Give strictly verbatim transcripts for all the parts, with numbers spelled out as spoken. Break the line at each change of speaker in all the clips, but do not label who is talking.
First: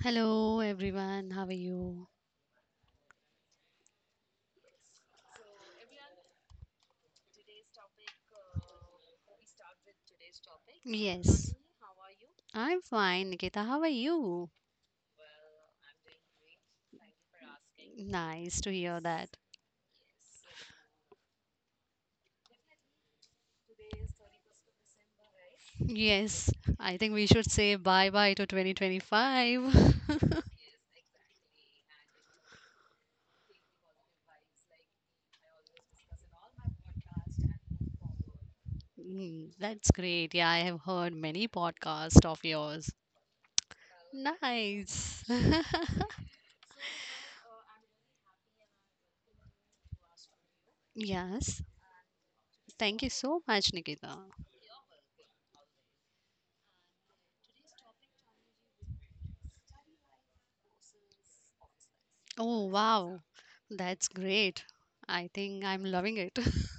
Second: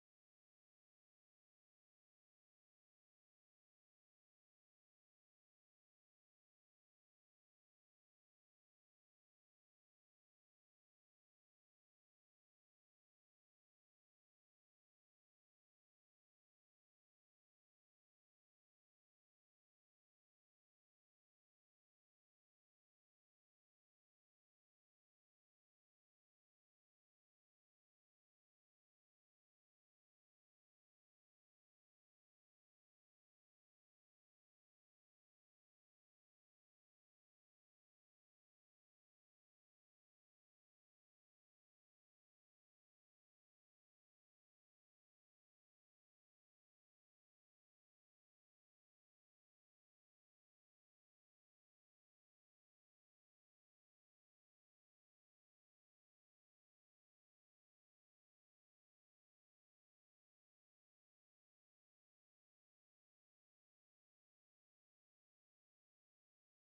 Hello, everyone, how are you? Yes. I'm fine, Nikita. How are you? Nice to hear that. Yes, I think we should say bye bye to twenty twenty-five. Mm, that's great. Yeah, I have heard many podcasts of yours. Nice. Yes. Thank you so much, Nikita. Oh, wow. That's great. I think I'm loving it.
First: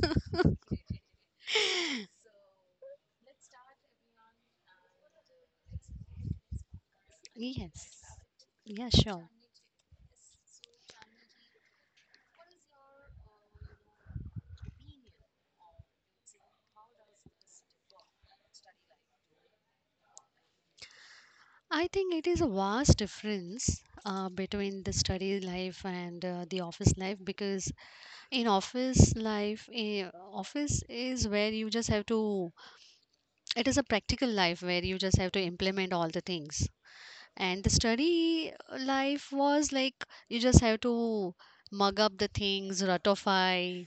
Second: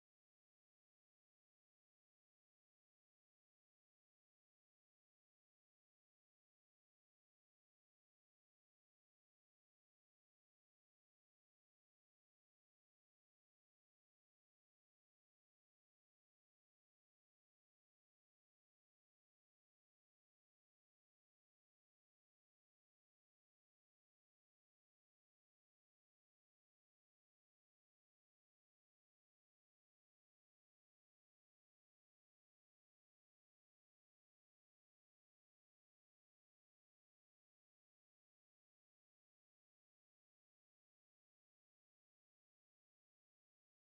Yes. Yeah, sure. I think it is a vast difference uh, between the study life and uh, the office life, because in office life, eh, office is where you just have to, it is a practical life where you just have to implement all the things, and the study uh, life was like, you just have to mug up the things, ratify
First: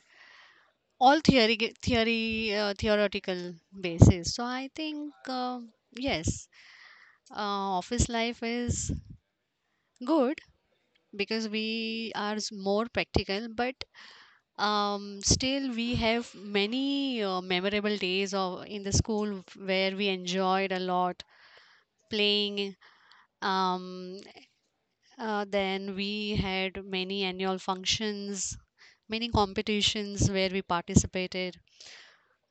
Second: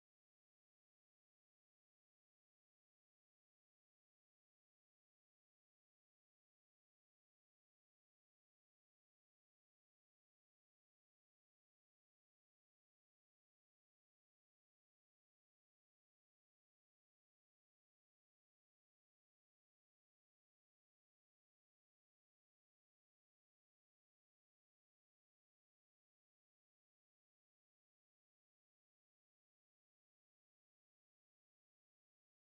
all theory theory uh, theoretical basis. So I think uh, yes, uh, office life is good because we are s- more practical. But um, still we have many uh, memorable days of in the school where we enjoyed a lot playing. Um, uh, then we had many annual functions, many competitions where we participated.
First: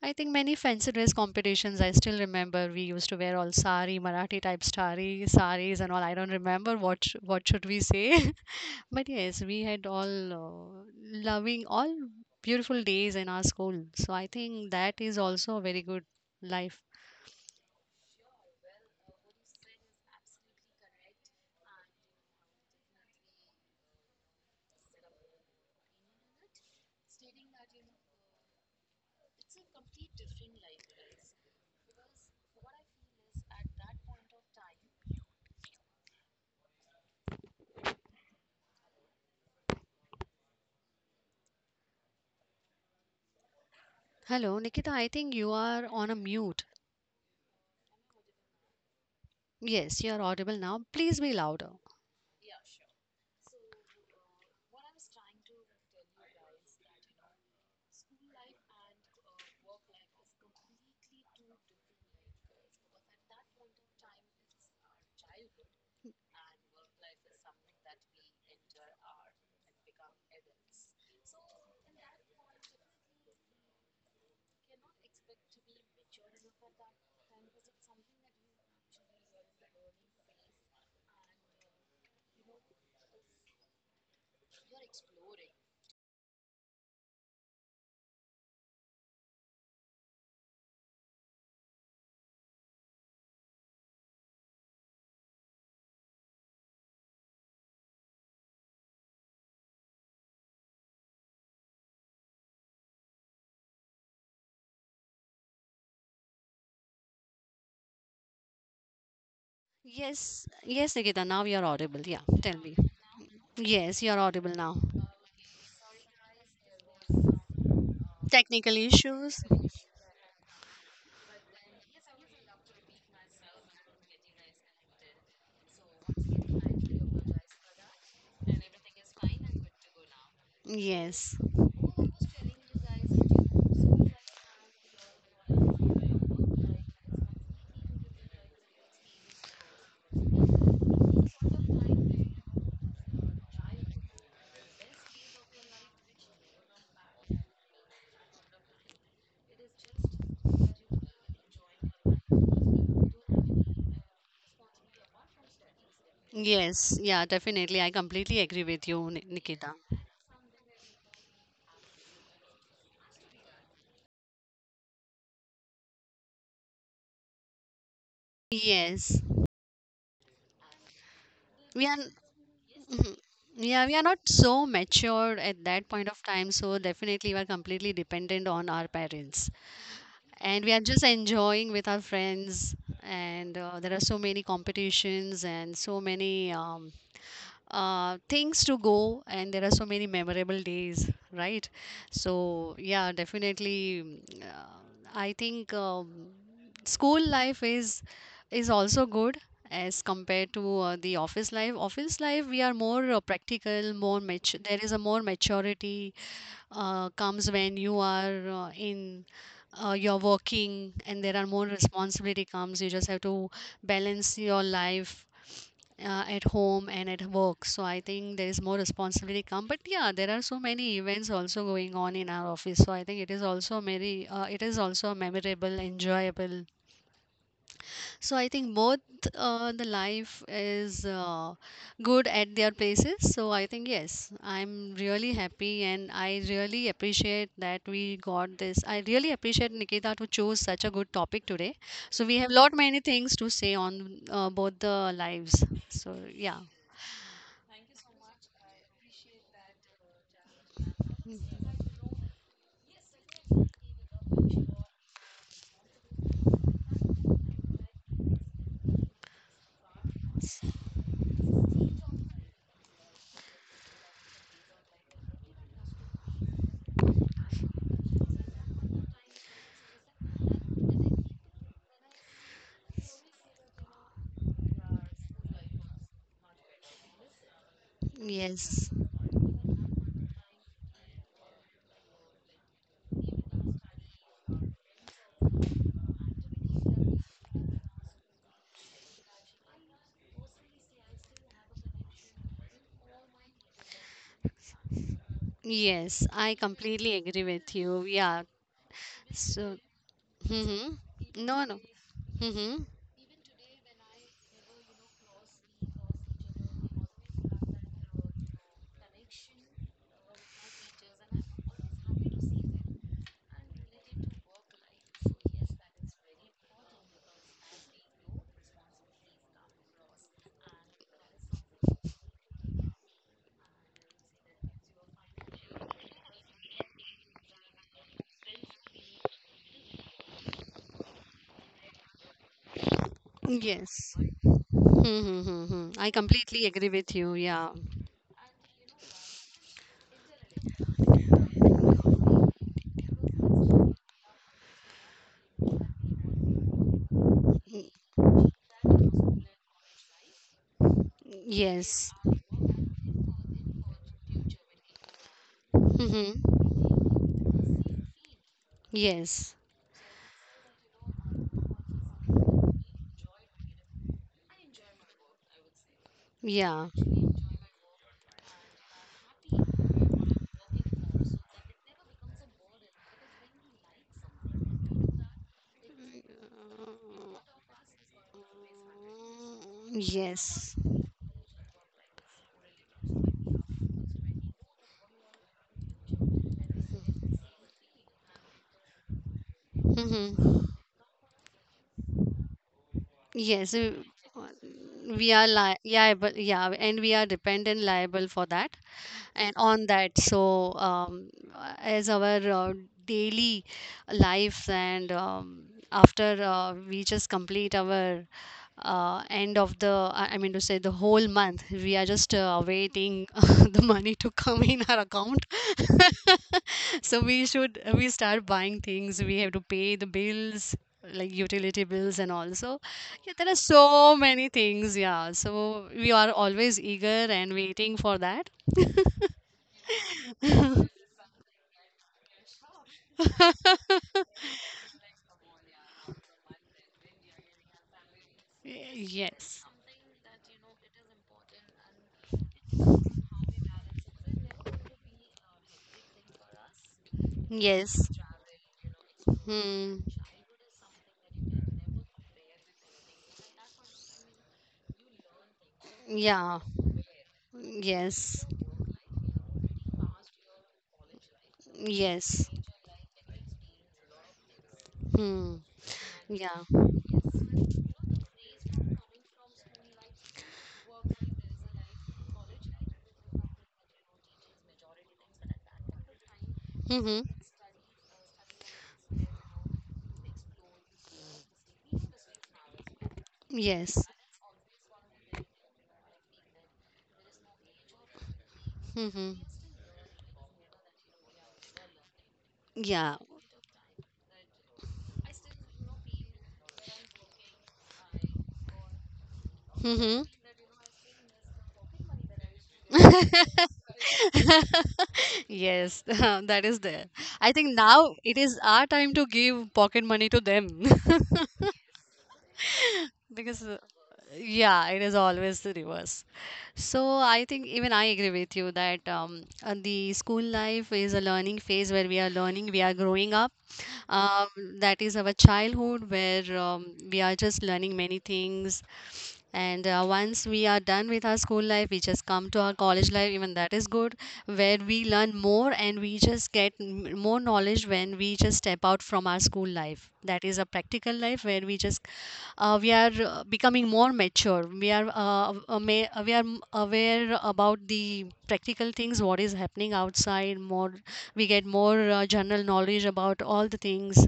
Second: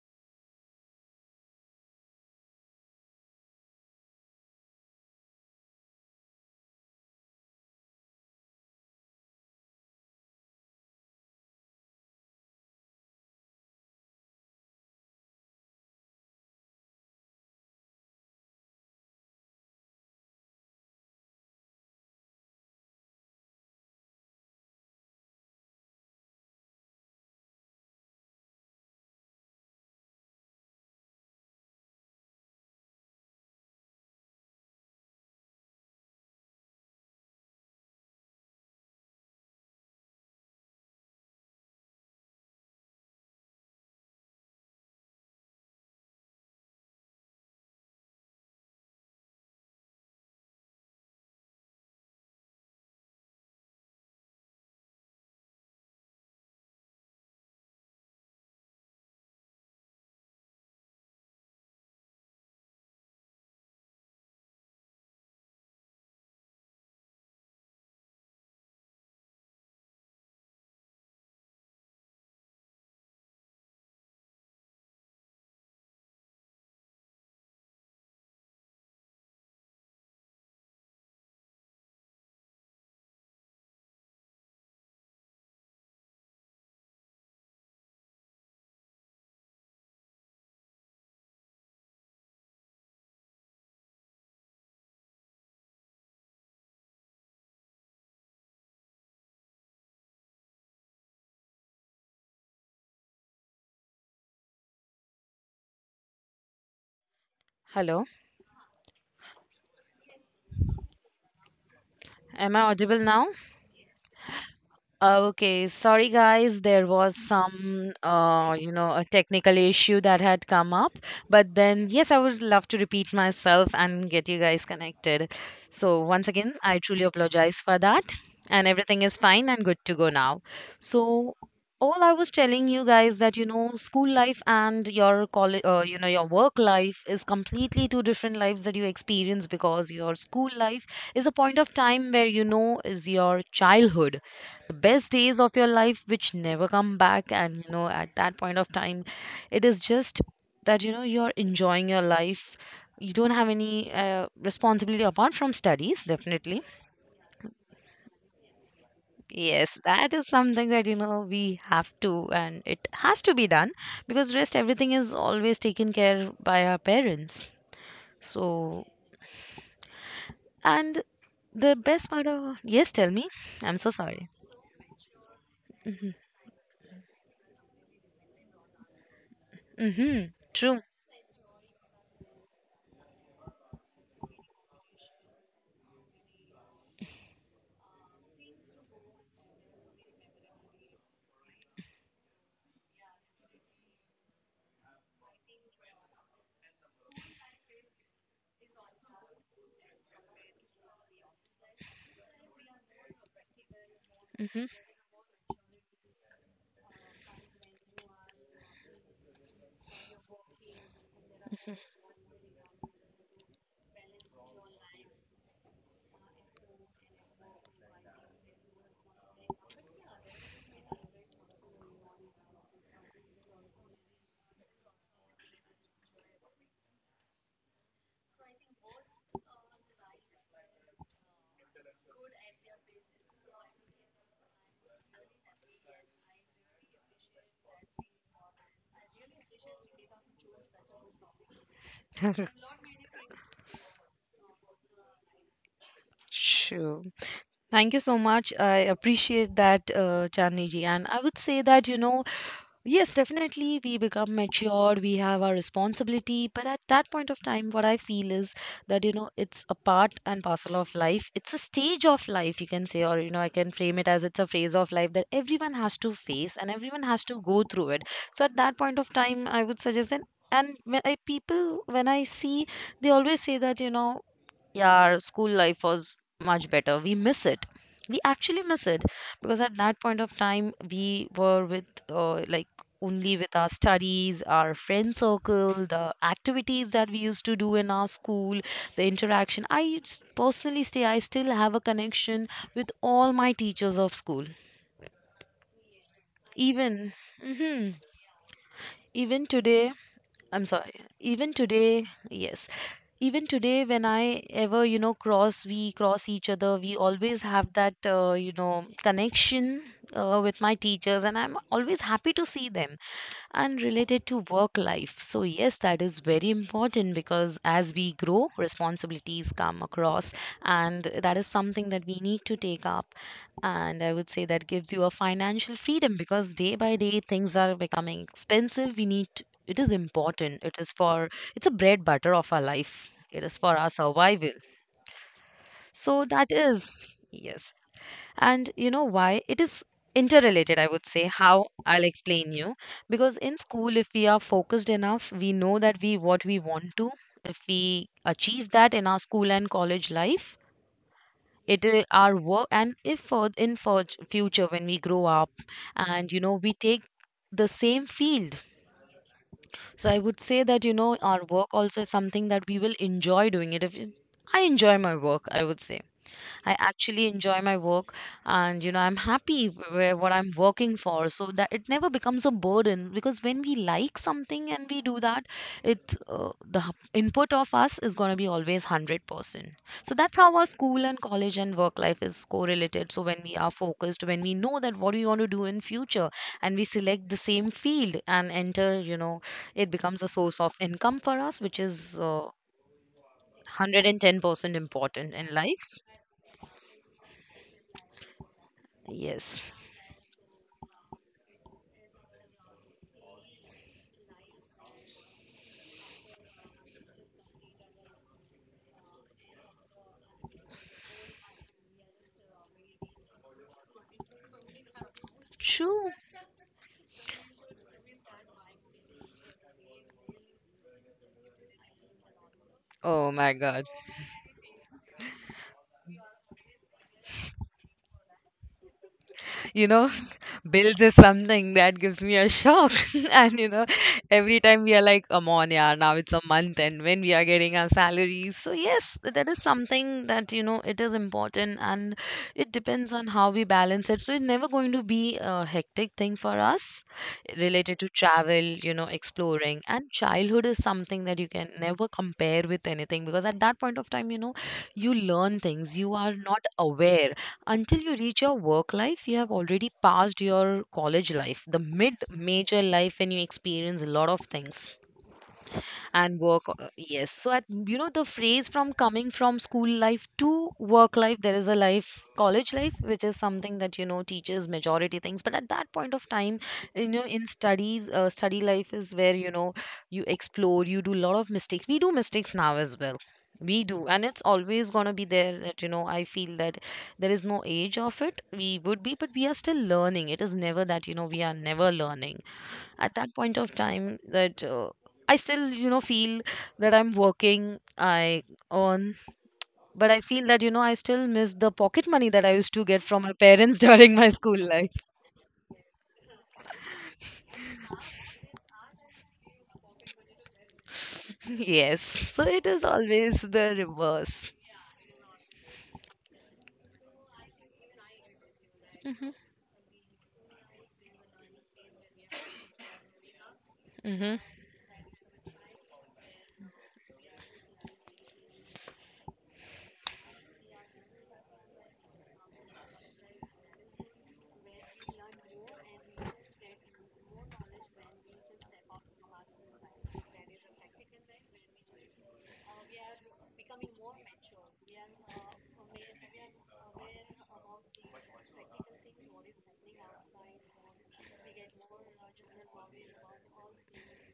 I think many fancy dress competitions. I still remember we used to wear all sari, Marathi type sari, saris and all. I don't remember what sh- what should we say, but yes, we had all uh, loving all beautiful days in our school. So I think that is also a very good life. Hello, Nikita. I think you are on a mute. Yes, you are audible now. Please be louder.
Hello,
Yes, yes, Nikita, now you're audible. Yeah,
am
tell
I
me.
audible now?
Yes, you're audible now.
Okay, sorry guys, there was some, uh, you
Technical
know, a
issues.
technical issue that had come up. But then, yes, I would love to repeat myself and get you guys connected. So, once again, I truly apologize for that. And everything is fine and good to go now. So,
Yes,
all I was telling you guys that, you know, school life and your college, uh, you know, your work life is completely two different lives that you experience. Because your school life is a point of time where, you know, is your childhood, the best days of your life which never come back. And you know at that point of time, it is just that you know you're enjoying your life. You don't have any uh, responsibility apart from studies, definitely.
yes, yeah, definitely. I completely agree with you, Ni- Nikita.
Yes, that is something that you know we have to, and it has to be done, because rest everything is always taken care by our parents. So,
Yes,
and the
we are.
best part of, yes, tell
Mhm.
me. I'm
Yeah,
so
we are not
sorry.
so matured at that point of time, so definitely we are completely dependent on our parents.
Mm-hmm,
And we
true.
are just enjoying with our friends, and uh, there are so many competitions and so many um, uh, things to go, and there are so many memorable days, right? So yeah, definitely. mm, uh, I think um, school life is is also good as compared to uh, the office life. Office life, we are more uh, practical, more mature.
Mm-hmm.
There is a more maturity uh, comes when you are uh, in uh, you're working, and there are more responsibility comes. You just have to balance your life uh, at home and at work. So I think there is more responsibility come, but yeah, there are so many events also going on in our office, so I think it is also very uh, it is also a memorable, enjoyable. So I think both uh, the life is uh, good at their places. So I think yes, I'm really happy and I really appreciate that we got this. I really appreciate Nikita to choose such a good topic today. So we have lot many things to say on uh, both the lives. So yeah.
Sure. Thank you so much. I appreciate that, uh, Chandni ji. And I would say that, you know, yes, definitely we become matured, we have our responsibility. But at that point of time, what I feel is that, you know, it's a part and parcel of life. It's a stage of life, you can say, or, you know, I can frame it as it's a phase of life that everyone has to face and everyone has to go through it. So at that point of time, I would suggest that. And when I, people, when I see, they always say that, you know, yeah, our school life was much better. We miss it. We actually miss
Yes.
it, because at that point of time, we were with uh, like only with our studies, our friend circle, the activities that we used to do in our school, the interaction. I s- personally say I still have a connection with all my teachers of school.
Yes, I
Even,
completely agree with
hmm,
you. Yeah.
even
So,
today, I'm sorry,
mm-hmm.
even
No, no.
today, yes,
Mm-hmm.
even today when i ever you know cross we cross each other, we always have that uh, you know connection uh, with my teachers, and I'm always happy to see them. And related to work life. So, yes, that is very important because as we grow, responsibilities come across, and that is something that we need to take up. And I would say that gives you a financial freedom because day by day things are becoming expensive. We need to- it is important. It is for, it's a bread butter of our life. It is for our
Yes.
survival.
Hmm, hmm, hmm, hmm. I
So that
completely agree
is,
with you.
yes.
Yeah.
And you know why it is interrelated, I would say, how I'll explain you. Because in school, if we are focused enough, we know that we what we want to. If we achieve that in our school and college life, it i-
Yes.
our work, and if for in for future when we grow up, and you know
Hmm.
we take the same field,
Yes.
so I would say that you know our work also is something that we will enjoy doing it. If it- I enjoy my work, I would say. I
Yeah.
actually enjoy my work, and you know I'm happy where what I'm working for, so that it never becomes a burden. Because when we like something and we do that, it uh, the h- input of us is going to be always one hundred percent. So that's how our
Yes.
school and college and work life is correlated. So when we are focused, when we know that what we want to do in future, and we select the same field and enter, you know it becomes a source of
Hmm.
income for us, which is uh,
Yes. uh,
one hundred ten percent important
We
in
are li-
life.
yeah, but yeah, and we are dependent liable for that and
Yes.
on that. So, um, as our uh, daily life, and um, after uh, we just complete our uh, end of the, i I mean to say, the whole month, we are just uh, waiting the money to come in our account.
True.
so we should, we start buying things, we have to pay the bills like utility bills, and also
Oh
yeah,
my
there are
God.
so many things, yeah, so we are always eager and waiting for that.
You know, bills is something that gives me a shock. And you know, every time we are like, come on, yeah, now it's a month and when we are getting our salaries. So, yes, that is
yes,
something that, you know, it is important, and it depends on how we balance it. So, it's never going to be a hectic thing for us related to
yes,
travel, you know, exploring.
hmm,
And childhood is something that you can never compare with anything, because at that point of time, you know, you learn things you are not
yeah,
aware. Until you reach
yes,
your work life, you have already passed your college life, the mid
yes,
major life, when you experience a lot of things.
hmm,
And work
yeah.
uh, yes, so at, you know the phrase from coming from school life to work life, there is a life college life, which is something that you know teaches majority things. But at that point of time, you know
Mm-hmm.
in studies, uh, study life is where you know you explore, you do a lot of mistakes. We do mistakes now as well, we do.
Yes.
And it's always going to be there that you know I feel that there is no age of it. We would be, but
Mm-hmm.
we are still learning. It is never that you know we are never learning at
Yeah.
that point of time. That uh, I still, you know, feel that I'm working, I earn, but I
Mm-hmm.
feel that, you know, I still miss the pocket money that I used to get from my parents during my school life.
Yes, that is there. I think now it is our time to give pocket money to them.
Yes. So it is always
Because,
the
uh,
reverse.
yeah, it is always the reverse. So I think even I agree with you that um, uh, the school life is a learning phase where we are learning, we are growing up.
Hmm.
Um, that is our childhood where um, we are just learning many things. And uh, once we are done with our school life, we just come to our college life, even that is good, where we learn more more and we just get m- more knowledge when we just step out from our school life, that is a practical life where we just uh, we are uh, becoming more mature, we are uh, ama- uh, we are m- aware about the practical things what is happening outside. More, we get more uh, general knowledge about all the things.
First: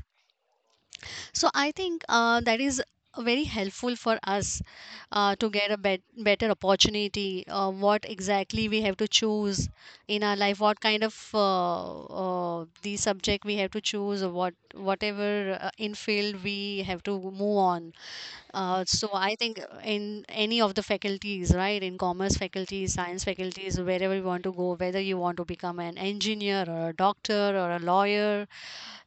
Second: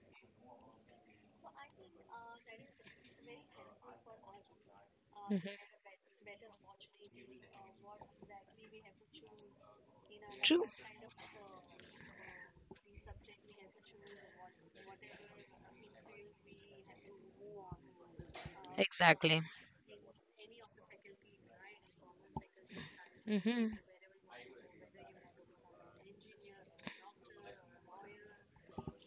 So I think uh, that is very helpful for us uh, to get a bet- better opportunity. Uh, what exactly we have to choose in our life? What kind of uh, uh, the subject we have to choose? Or what whatever uh, in field we have to move on.
uh,
Uh, so I
Exactly.
think in any of the faculties, right? In commerce faculties, science faculties, wherever you want to go, whether you want to become an engineer or a doctor or a lawyer,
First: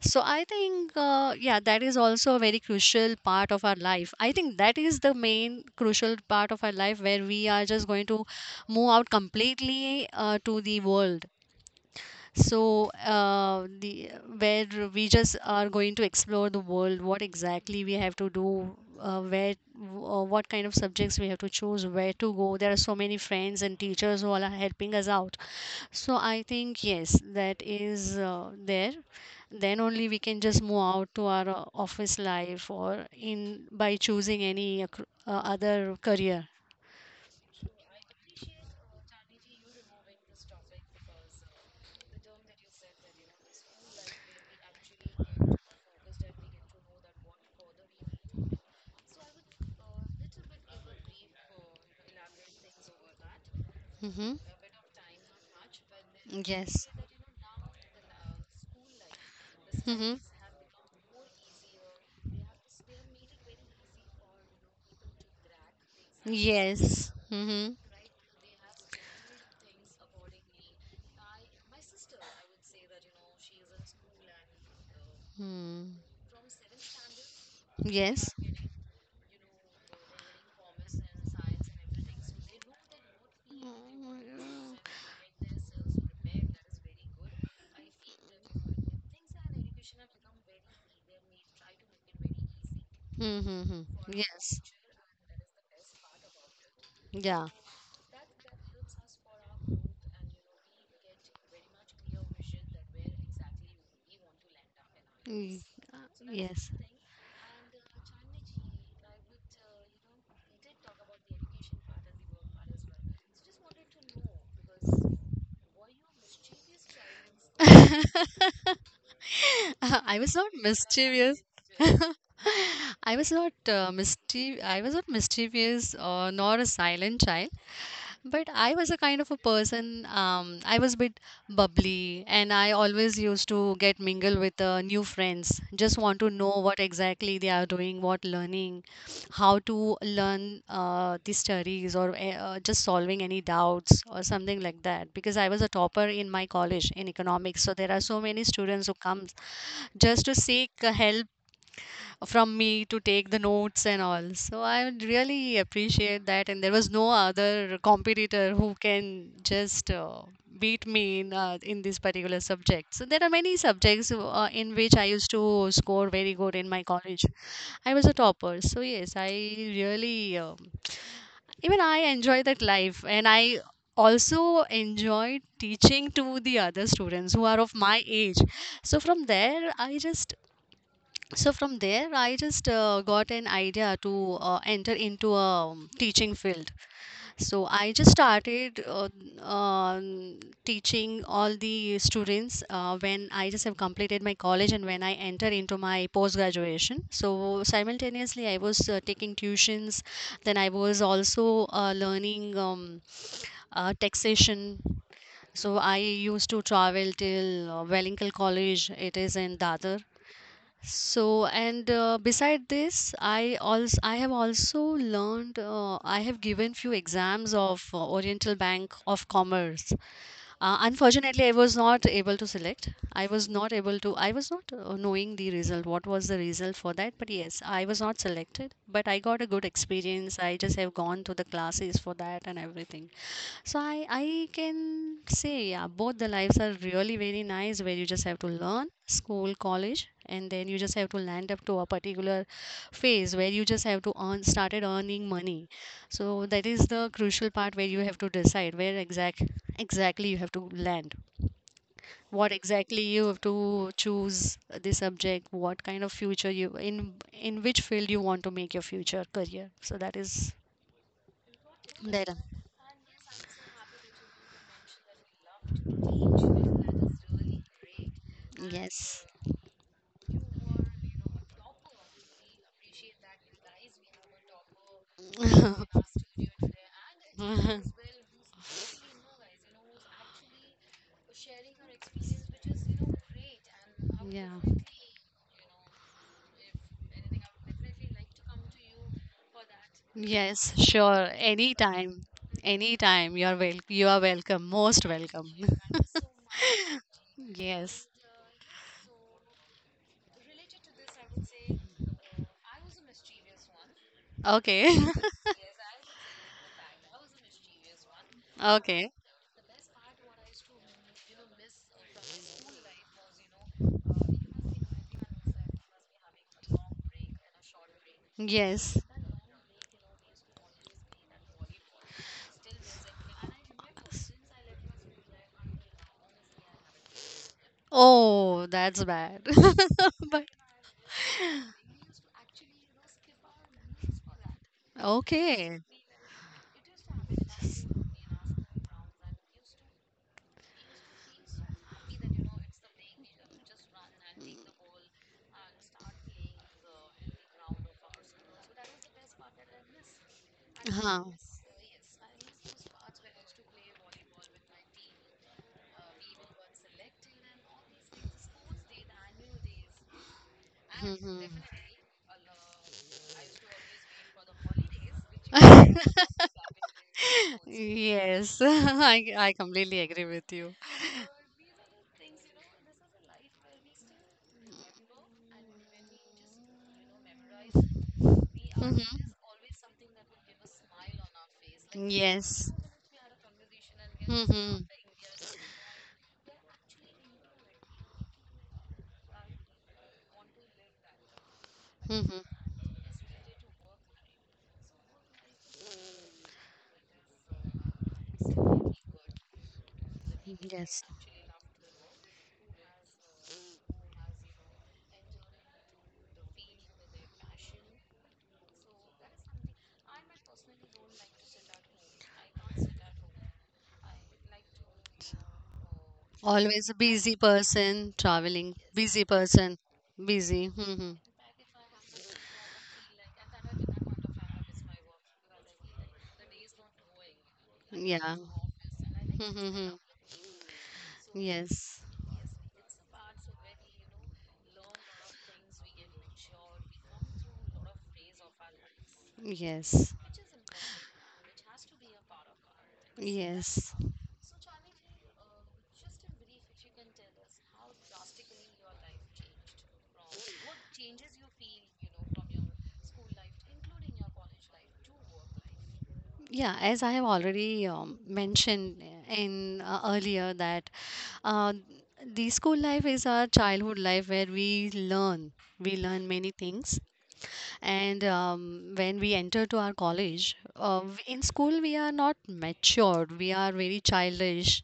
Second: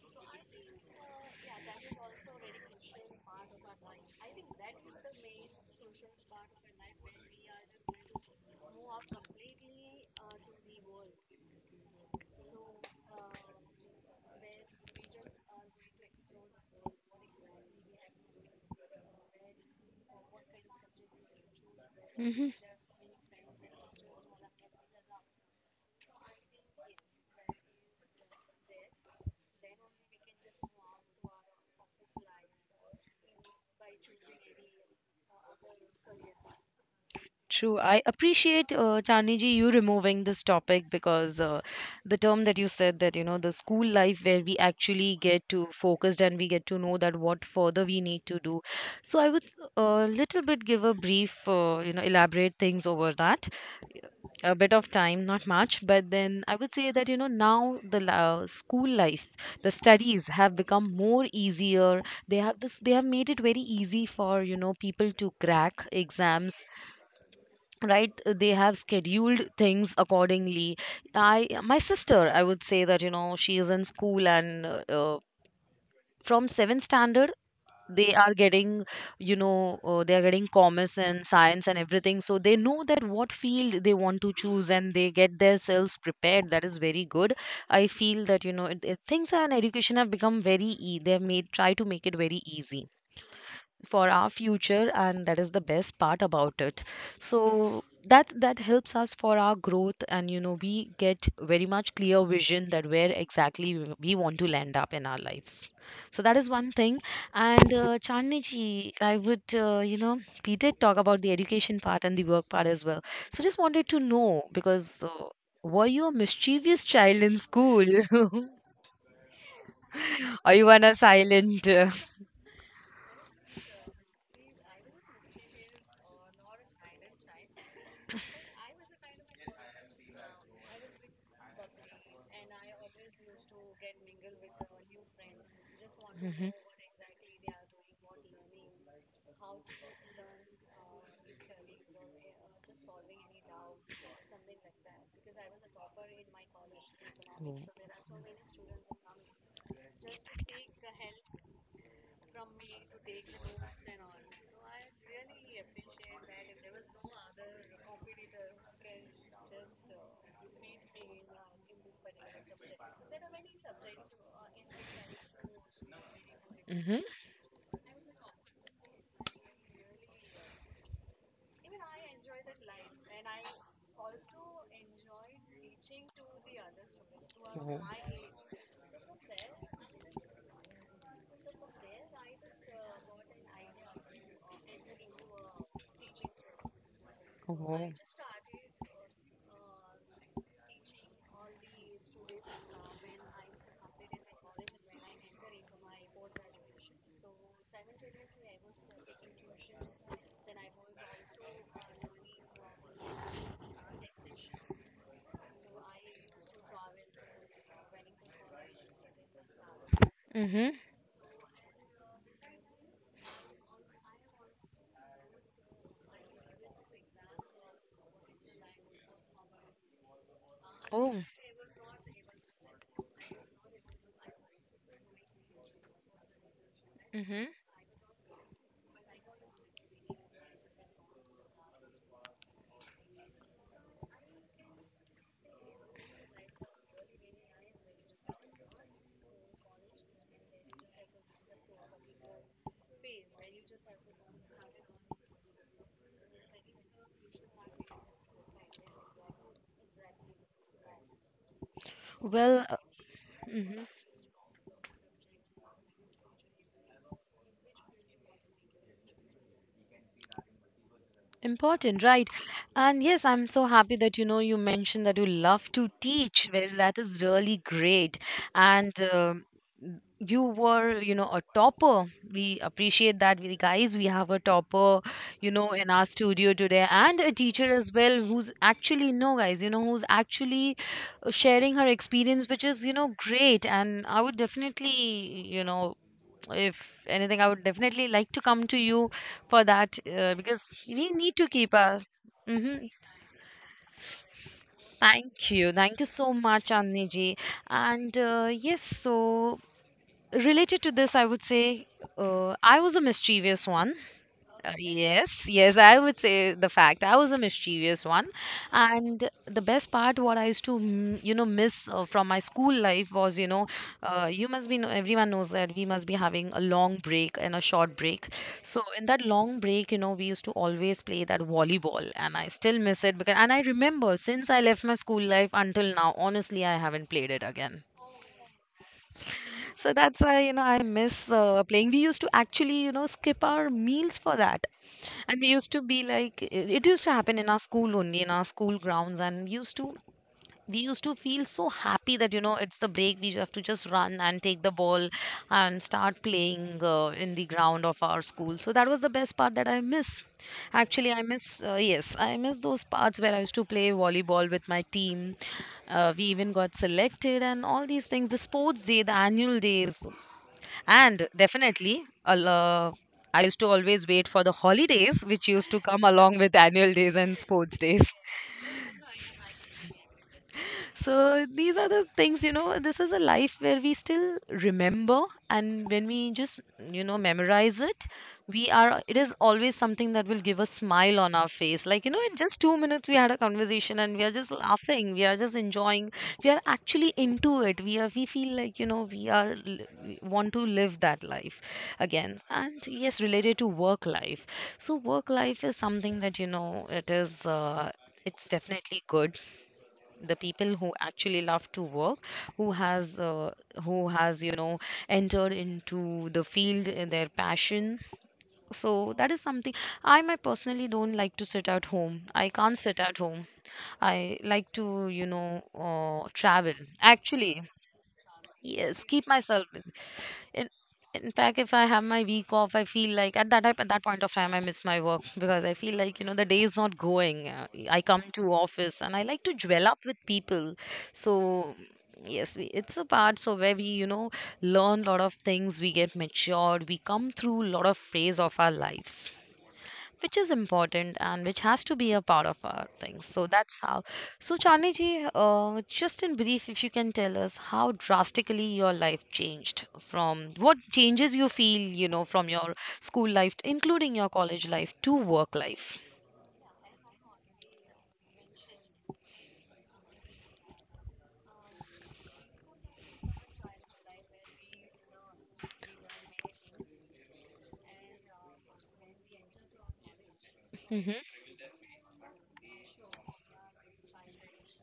so I think, uh, yeah, that is also a very crucial part of our life. I think that is the main crucial part of our life where we are just going to move out completely uh, to the world, so, uh, the where we just are going to explore the world, what exactly we have to do, uh, where, uh, what kind of subjects we have to choose, where to go. There are so many friends and teachers who all are helping us out. So I think yes, that is uh, there. Then only we can just move out to our uh, office life, or in by choosing any acc- uh, other career.
True. I appreciate, uh, Chandni, you removing this topic, because uh, the term that you said that, you know, the school life where we actually get to focused and we get to know that what further we need to do. So I would a little bit give a brief, uh, you know, elaborate things over that.
Hmm.
A bit of time, not much, but then I would
Yes.
say that, you know, now the la- school life, the
Mm-hmm.
studies have become more easier. They have this, they have made it very easy for, you know, people to crack exams,
Yes. Mm-hmm.
right? They have scheduled things accordingly. I my sister I would say that you know she is in school, and uh, uh,
Hmm.
from seventh standard they
Yes.
are
Mm,
getting, you know uh, they are getting commerce and science and everything, so they know that what field they want to choose and they get themselves prepared. That is very good. I feel that you know it, it- things and education have become very e-, they have made try to make it very easy
mm-hmm. Hmm.
for our
Yes.
future, and that is the best part about it.
Yeah.
So that that helps us for our growth, and you know we get very much clear vision that where exactly we we want to land up in our lives.
Mm,
So
uh,
that is
yes.
one thing. And uh, Chandni ji, I would uh, you know we did talk about the education part and the work part as well, so just wanted to know, because uh, were you a mischievous child in school?
I was not
Or you were a
mischievous.
silent?
I was not uh, mischief. I was not mischievous or nor a silent child, but I was a kind of a person. Um, I was a bit bubbly, and I always used to get mingle with uh, new friends. Just want to know what exactly they are doing, what learning, how to learn uh, the studies, or eh, uh, just solving any doubts or something like that. Because I was a topper in my college in economics, so there are so many students who come just to seek uh, help from me to take the notes and all. So I would really appreciate that. And there was no other competitor who can just uh, beat me in uh, in this particular subject. So there are many subjects uh, in which I used to score very good in my
Mm-hmm.
college. I was a topper. So yes, I really um, even I enjoy that life, and I also enjoyed teaching to the other students who are of my age. So from there I just so from there i just uh, got an idea to uh, enter into a um, teaching field. So I just started uh, um, teaching all the students uh, when I just have completed my college, and when I enter into my post graduation. So simultaneously I was uh, taking tuitions. Then I was also uh, learning um, uh, taxation. So I used to travel till uh, Wellinkal College, it is in Dadar.
Mm-hmm.
So, and uh, beside this, I also I have also learned uh, I have given few exams of uh, Oriental Bank of Commerce. Uh, unfortunately, I was not able to select. I was not able to. I was not uh, knowing the result. What was the result for that? But
Mm-hmm.
yes, I was not selected. But I got a good experience. I just have gone to the classes for that and everything. So I I can say yeah, both the lives are really very nice, where you just have to learn school, college, and then you just have to land up to a particular phase where you just have to earn, started earning money. So that is the crucial part where you have to decide where exact exactly you have to land. What
Well, uh,
exactly you have
mhm.
to choose the subject, what kind of future you in in which field you want to make your future career. So that is
Important, right?
there.
And yes, I'm so happy that you know you mentioned that you love to teach. Well, that is really great. And
Yes.
um you were, you know, a topper. We appreciate that, we guys. We have a topper, you know, in our studio today, and a teacher as well who's actually, no, guys, you know, who's actually uh, sharing her experience, which is, you know, great. And I would
Yeah.
definitely, you know, if anything, I would definitely like to come to you for that uh,
Yes,
because we
sure.
need to keep our.
Anytime.
Hmm.
Anytime. You're wel you are welcome. Most welcome.
Thank you. Thank you so much, Chandni ji.
Yes.
And uh, yes, so related to this, I would say uh, I was a mischievous one. Uh,
Okay.
Yes, yes, I would say the fact I was a mischievous one,
Okay.
and the best part what I used to mm, you know miss uh, from my school life was, you know uh, you must be know, everyone knows that we must be having a long break and a short break. So
Yes.
in that long break, you know, we used to always play that volleyball, and I still miss it because, and I remember since I left my school life until now, honestly, I haven't played it again.
Oh, that's bad.
So that's why,
But
you know, I miss uh, playing. We used to actually, you know, skip our meals for that. And we used
okay.
to be like, it it used to happen in our school only, in our school grounds. And we used to we used to feel so happy that, you know, it's the break. We have to just run and take the ball and start playing uh, in the ground of our school. So that was the best part that I miss. Actually, I
Huh.
miss uh, yes, I miss those parts where I used to play volleyball with my team. Uh, we even got selected and all these things, the sports day, the annual days, and
Mhm.
definitely a lo- I used to always wait for the holidays which used to come along with annual days and sports days.
Yes, I, I completely agree with you.
So these are the things, you know, this is a life where we still remember. And when we just, you know, memorize it, we are it
Mhm.
is always something that will give a smile on our face, like, you know, in just
Yes.
two minutes we had a conversation and we are just
Mhm.
laughing, we are just enjoying. We are actually into it. We are we feel like, you know, we are li- we want to live that life again.
Mhm.
And yes, related to work life. So work life is something that, you know, it is, uh, it's definitely good. The people who
Yes.
actually love to work, who has uh, who has, you know, entered into the field in their passion, so that is something. I, my personally, don't like to sit at home. I can't sit at home. I like to, you know, uh, travel
Always a busy
actually.
person, traveling,
Yes,
busy
keep myself
person, busy.
in
Mhm.
in fact, if I have my week off, I feel like at that type- at that point of time I miss my work, because I feel like, you know, the day is not going. Uh, I come
Yeah.
to office and I like to dwell
Mhm.
up with people. So
Yes.
yes, we, it's a part, so where we, you know, learn a lot of things, we get matured, we come through a lot of phase of our lives,
Yes.
which is important and which has to be a part of our things. So that's
Yes.
how. So Chandni ji, uh, just in brief, if you can tell us how drastically your life changed, from what changes you feel, you know, from your school life, including your college life, to work life.
Yeah, as I have already um, mentioned eh, in uh, earlier that uh, the school life is our childhood life where we learn. We learn many things, and um, when we enter to our college, uh,
Mm-hmm.
in school we are not matured. We are very childish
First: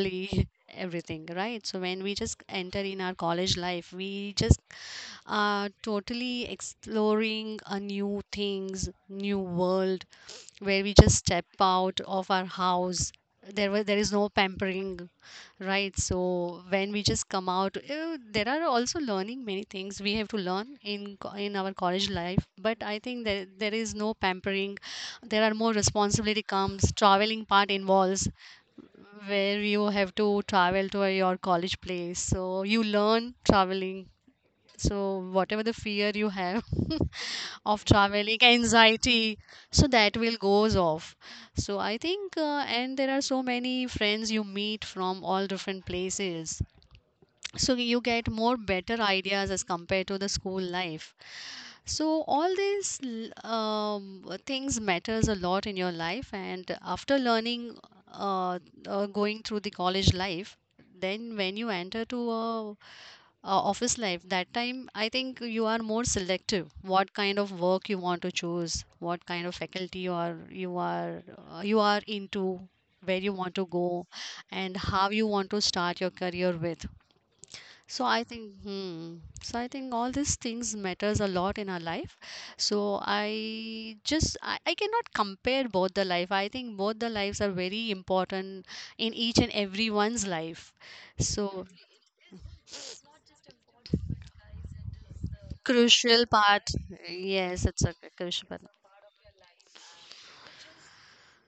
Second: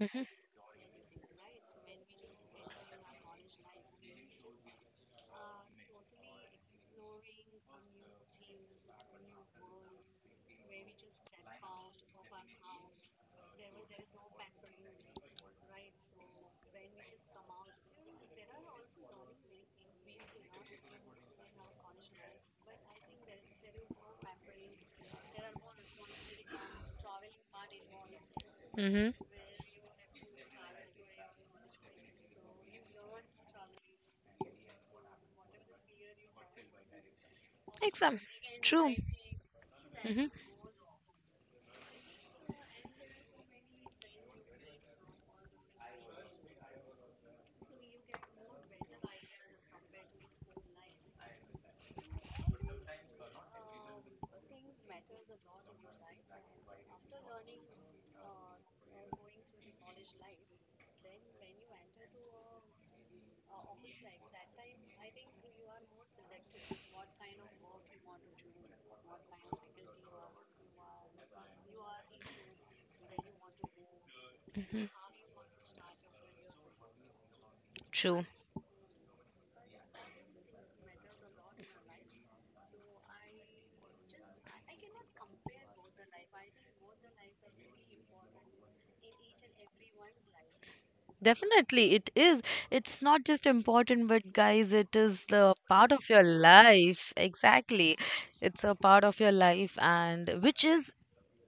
Mm-hmm.
everything, right? So when we just enter in our college life, we just are totally exploring a new things, new world, where we just step out of our house. There was there is no pampering, right? So when we just come out, eh, there are also learning many things we have to learn in co- in our college life, but I think that there is no pampering. There are more responsibility comes, traveling part involves,
Mm-hmm.
where you have to travel to your college place, so you learn traveling. So whatever the fear you have of
Exam.
traveling,
True.
anxiety, so that
Mm-hmm.
will goes off. So I think, uh, and there are so many friends you meet from all different places, so you get more better ideas as compared to the school life. So all these l- um, things matters a lot in your life, and after learning, uh, uh, going through the college life, then when you enter to a, a office life, that time I think you are more selective. What kind of work you want to choose, what kind of faculty you are you are uh, you are into, where you want to go, and how you want to start your career with. So I
True.
think, hmm, so I think all these things matters a lot in our life. So I just I, I cannot compare both the life. I think both the lives are very important in each and everyone's life. So
Definitely, it is. It's not just important, but guys, it is the part of
crucial
your
part,
life.
yes, it's a
Exactly.
c- crucial part.
It's a part of your life, and which is,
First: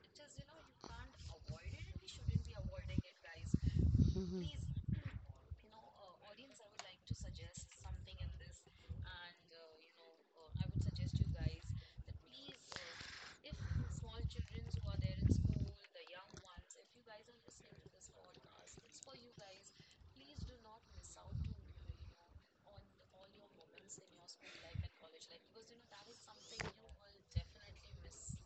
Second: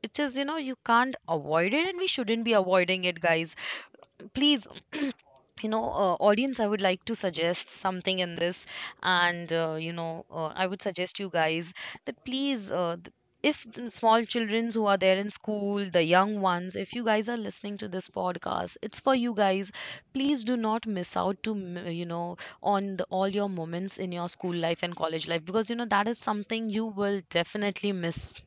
it is, you know, you can't avoid it, and we shouldn't be avoiding it, guys.
Mhm.
Please, you know, uh, audience, I would like to suggest something in this. And uh, you know, uh, I would suggest you guys that please, uh, th- if the small children who are there in school, the young ones, if you guys are listening to this podcast, it's for you guys, please do not miss out to m- you know, on the, all your moments in your school life and college life, because, you know, that is something you will definitely miss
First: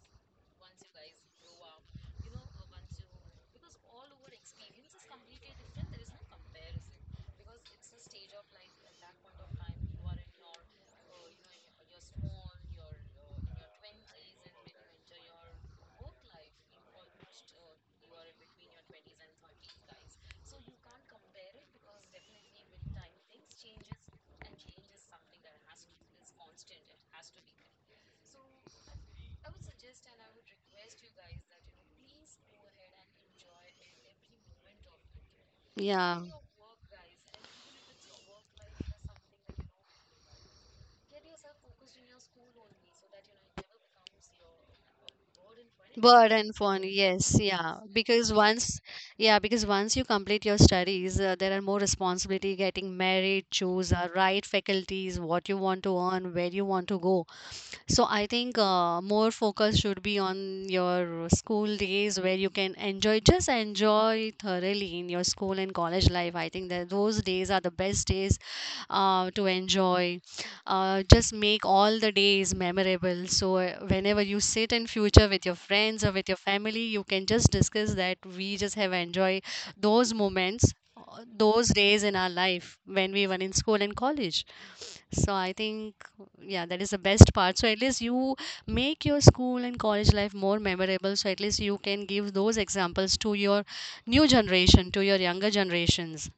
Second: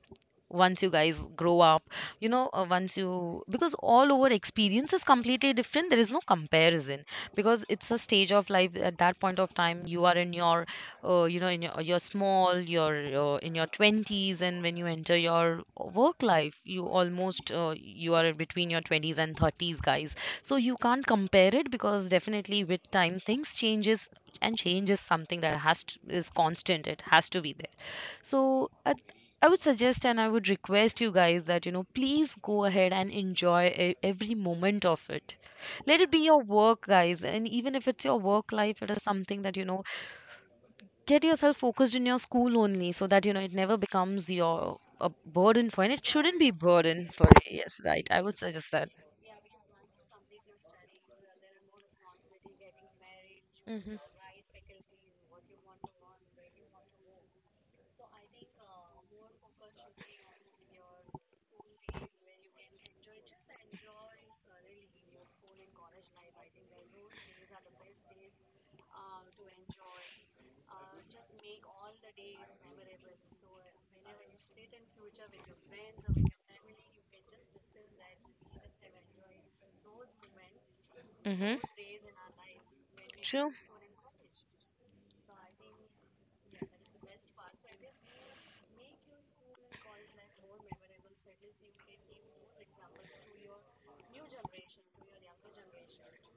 once you guys grow up. You know, uh, once you, because all over experience is completely different, there is no comparison, because it's a stage of life. At that point of time you are in your, uh, you know, in your your small your, uh, in your twenties, and when you enter your work life, you almost uh, you are between your twenties and thirties, guys. So you can't compare it, because definitely with time things changes, and change is something that has to, is constant, it has to be there. So I, I would suggest, and I would request you guys that, you know, please go ahead and enjoy e- every moment of it. Let it
Yeah.
be your work, guys. And even if it's your work life, it is something that, you know, get yourself focused in your school only, so that, you know, it never becomes your a burden for, and it shouldn't be
Burden phone,
burden for,
yes,
yes,
yeah.
right. I
Because
would suggest
once,
that.
yeah, because once you complete your studies, uh, there are more responsibility, getting married, choose
Hmm.
the right faculties, what you want to earn, where you want to go. So I think uh, more focus should be on your school days where you can enjoy, just enjoy thoroughly in your school and college life. I think that those days are the best days uh, to enjoy. Uh, just make all the days memorable. So uh, whenever you sit in future with your friends or with your family, you can just discuss that we just have enjoy those moments, uh,
Mm-hmm.
those days in our life when we were
True.
in school and college. So I think, yeah, that is the best part. So at least you make your school and college life more memorable. So at least you can give those examples to your new generation, to your younger generations,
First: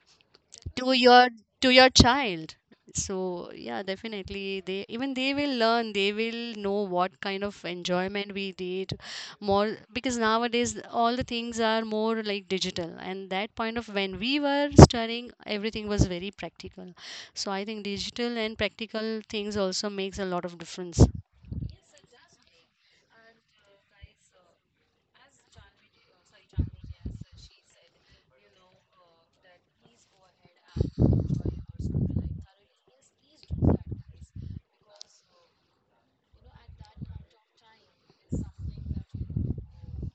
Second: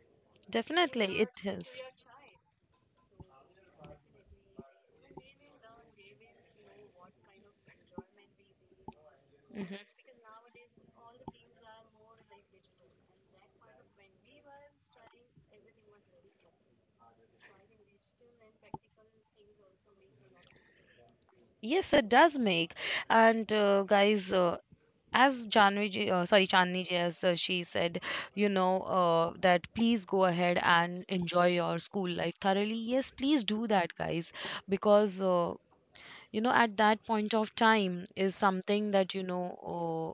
to
Definitely,
your
it
to
is.
your child. So yeah, definitely, they, even they will learn, they will know what kind of enjoyment we did more,
Mm-hmm.
because nowadays all the things are more like digital, and that point of when we were studying, everything was very practical. So I think digital and practical things also makes a lot of difference.
Yes, it does make. And uh, guys, uh, as Janvi, ji- uh, sorry, Chandni ji, as uh, she said, you know, uh, that please go ahead and enjoy your school life thoroughly. Yes, please do that, guys, because uh, you know, at that point of time, is something that, you know, uh,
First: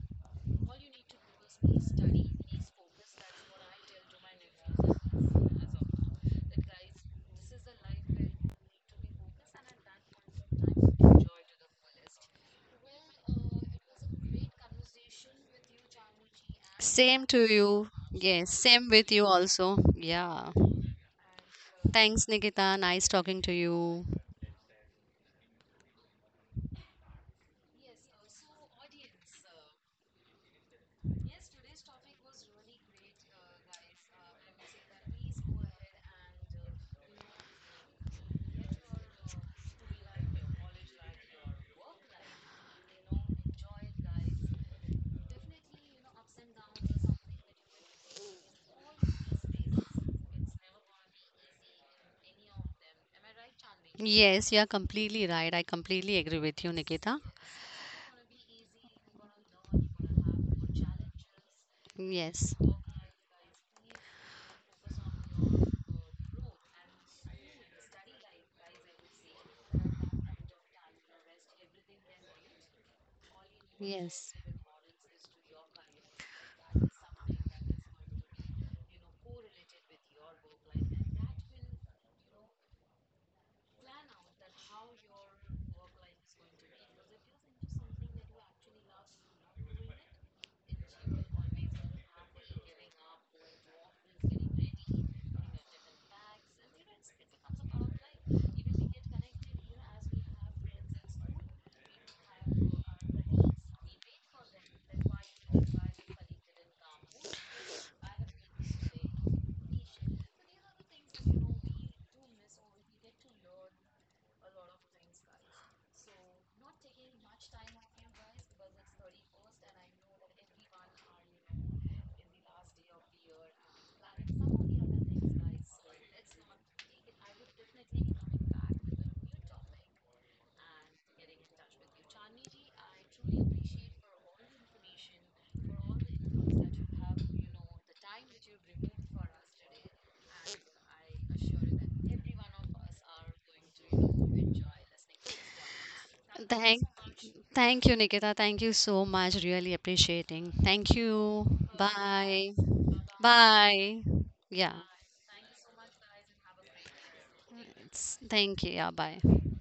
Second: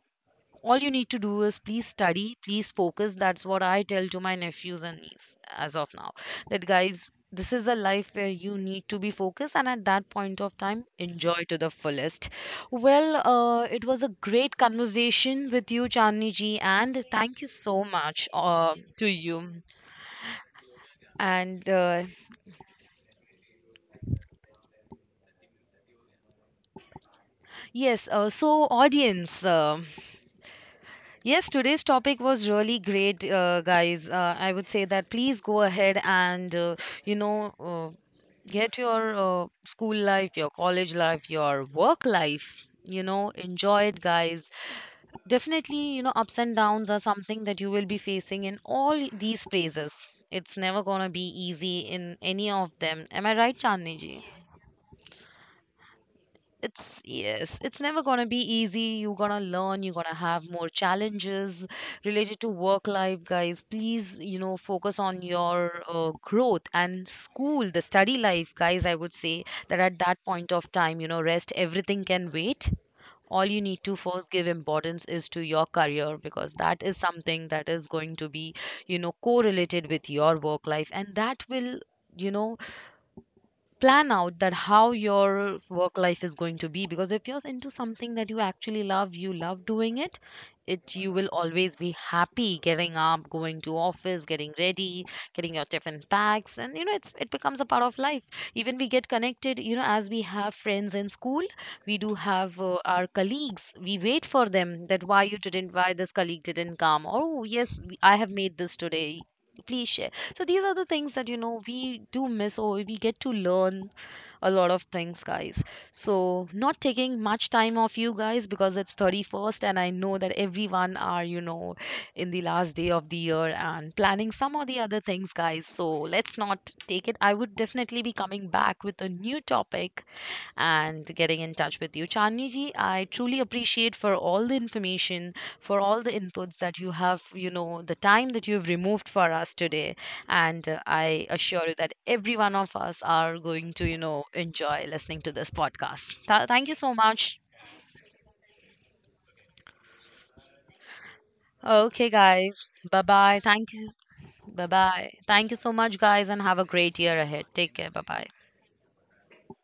all you need to do is please study, please focus. That's what I tell to my nephews and niece as of now, that guys, this is a life where you need to be focused, and at that point of time enjoy to the fullest. Well, uh, it was a great conversation with you, Chandni ji, and
Same
thank
to
you so
you.
much
Yes,
uh,
same
to
with you
you.
also. Yeah,
And uh,
thanks, Nikita, nice talking to you.
yes, uh, so audience, uh, yes, today's topic was really great, uh, guys, uh, I would say that please go ahead and uh, you know, uh, get your uh, school life, your college life, your work life. You know, enjoy it, guys. Definitely, you know, ups and downs are something that you will be facing in all these phases. It's never gonna be easy in any of them. Am I right, Chandni ji?
Yes, you are completely right. I completely agree with you,
It's
Nikita.
yes, it's never gonna be easy. You're gonna learn, you're gonna have more challenges related to
Yes,
work life, guys. Please, you know, focus on your uh, growth and school, the study life, guys. I would say that at that point of time, you know, rest, everything can wait. All you need to first
yes.
give importance is to your career, because that is something that is going to be, you know, correlated with your work life, and that will, you know, plan out that how your work life is going to be. Because if you're into something that you actually love, you love doing it, it you will always be happy getting up, going to office, getting ready, getting your tiffin packs, and you know, it's it becomes a part of life. Even we get connected, you know, as we have friends in school, we do have uh, our colleagues, we wait for them, that why you didn't, why this colleague didn't come, oh yes, I have made this today, please share. So these are the things that, you know, we do miss or we get to learn a lot of things, guys. So not taking much time off you guys, because it's thirty-first and I know that everyone are, you know, in the last day of the year and planning some or the other things, guys. So let's not take it. I would definitely be coming back with a new topic and getting in touch with you. Chandni ji, I truly appreciate for all the information, for all the inputs that you have, you know, the time that you've removed for us today. And uh, I assure you that every one of us are going to, you know, enjoy listening to this podcast. Th- thank you
Thank,
so much.
thank you, Nikita. Thank you so much. Really appreciating. Thank you.
Okay,
Bye.
guys. Bye bye. Thank you.
Bye.
Bye
Yeah.
bye. Thank you so much, guys, and have a great year ahead. Take care. Bye
Minutes.
bye.
Thank you. Yeah, bye.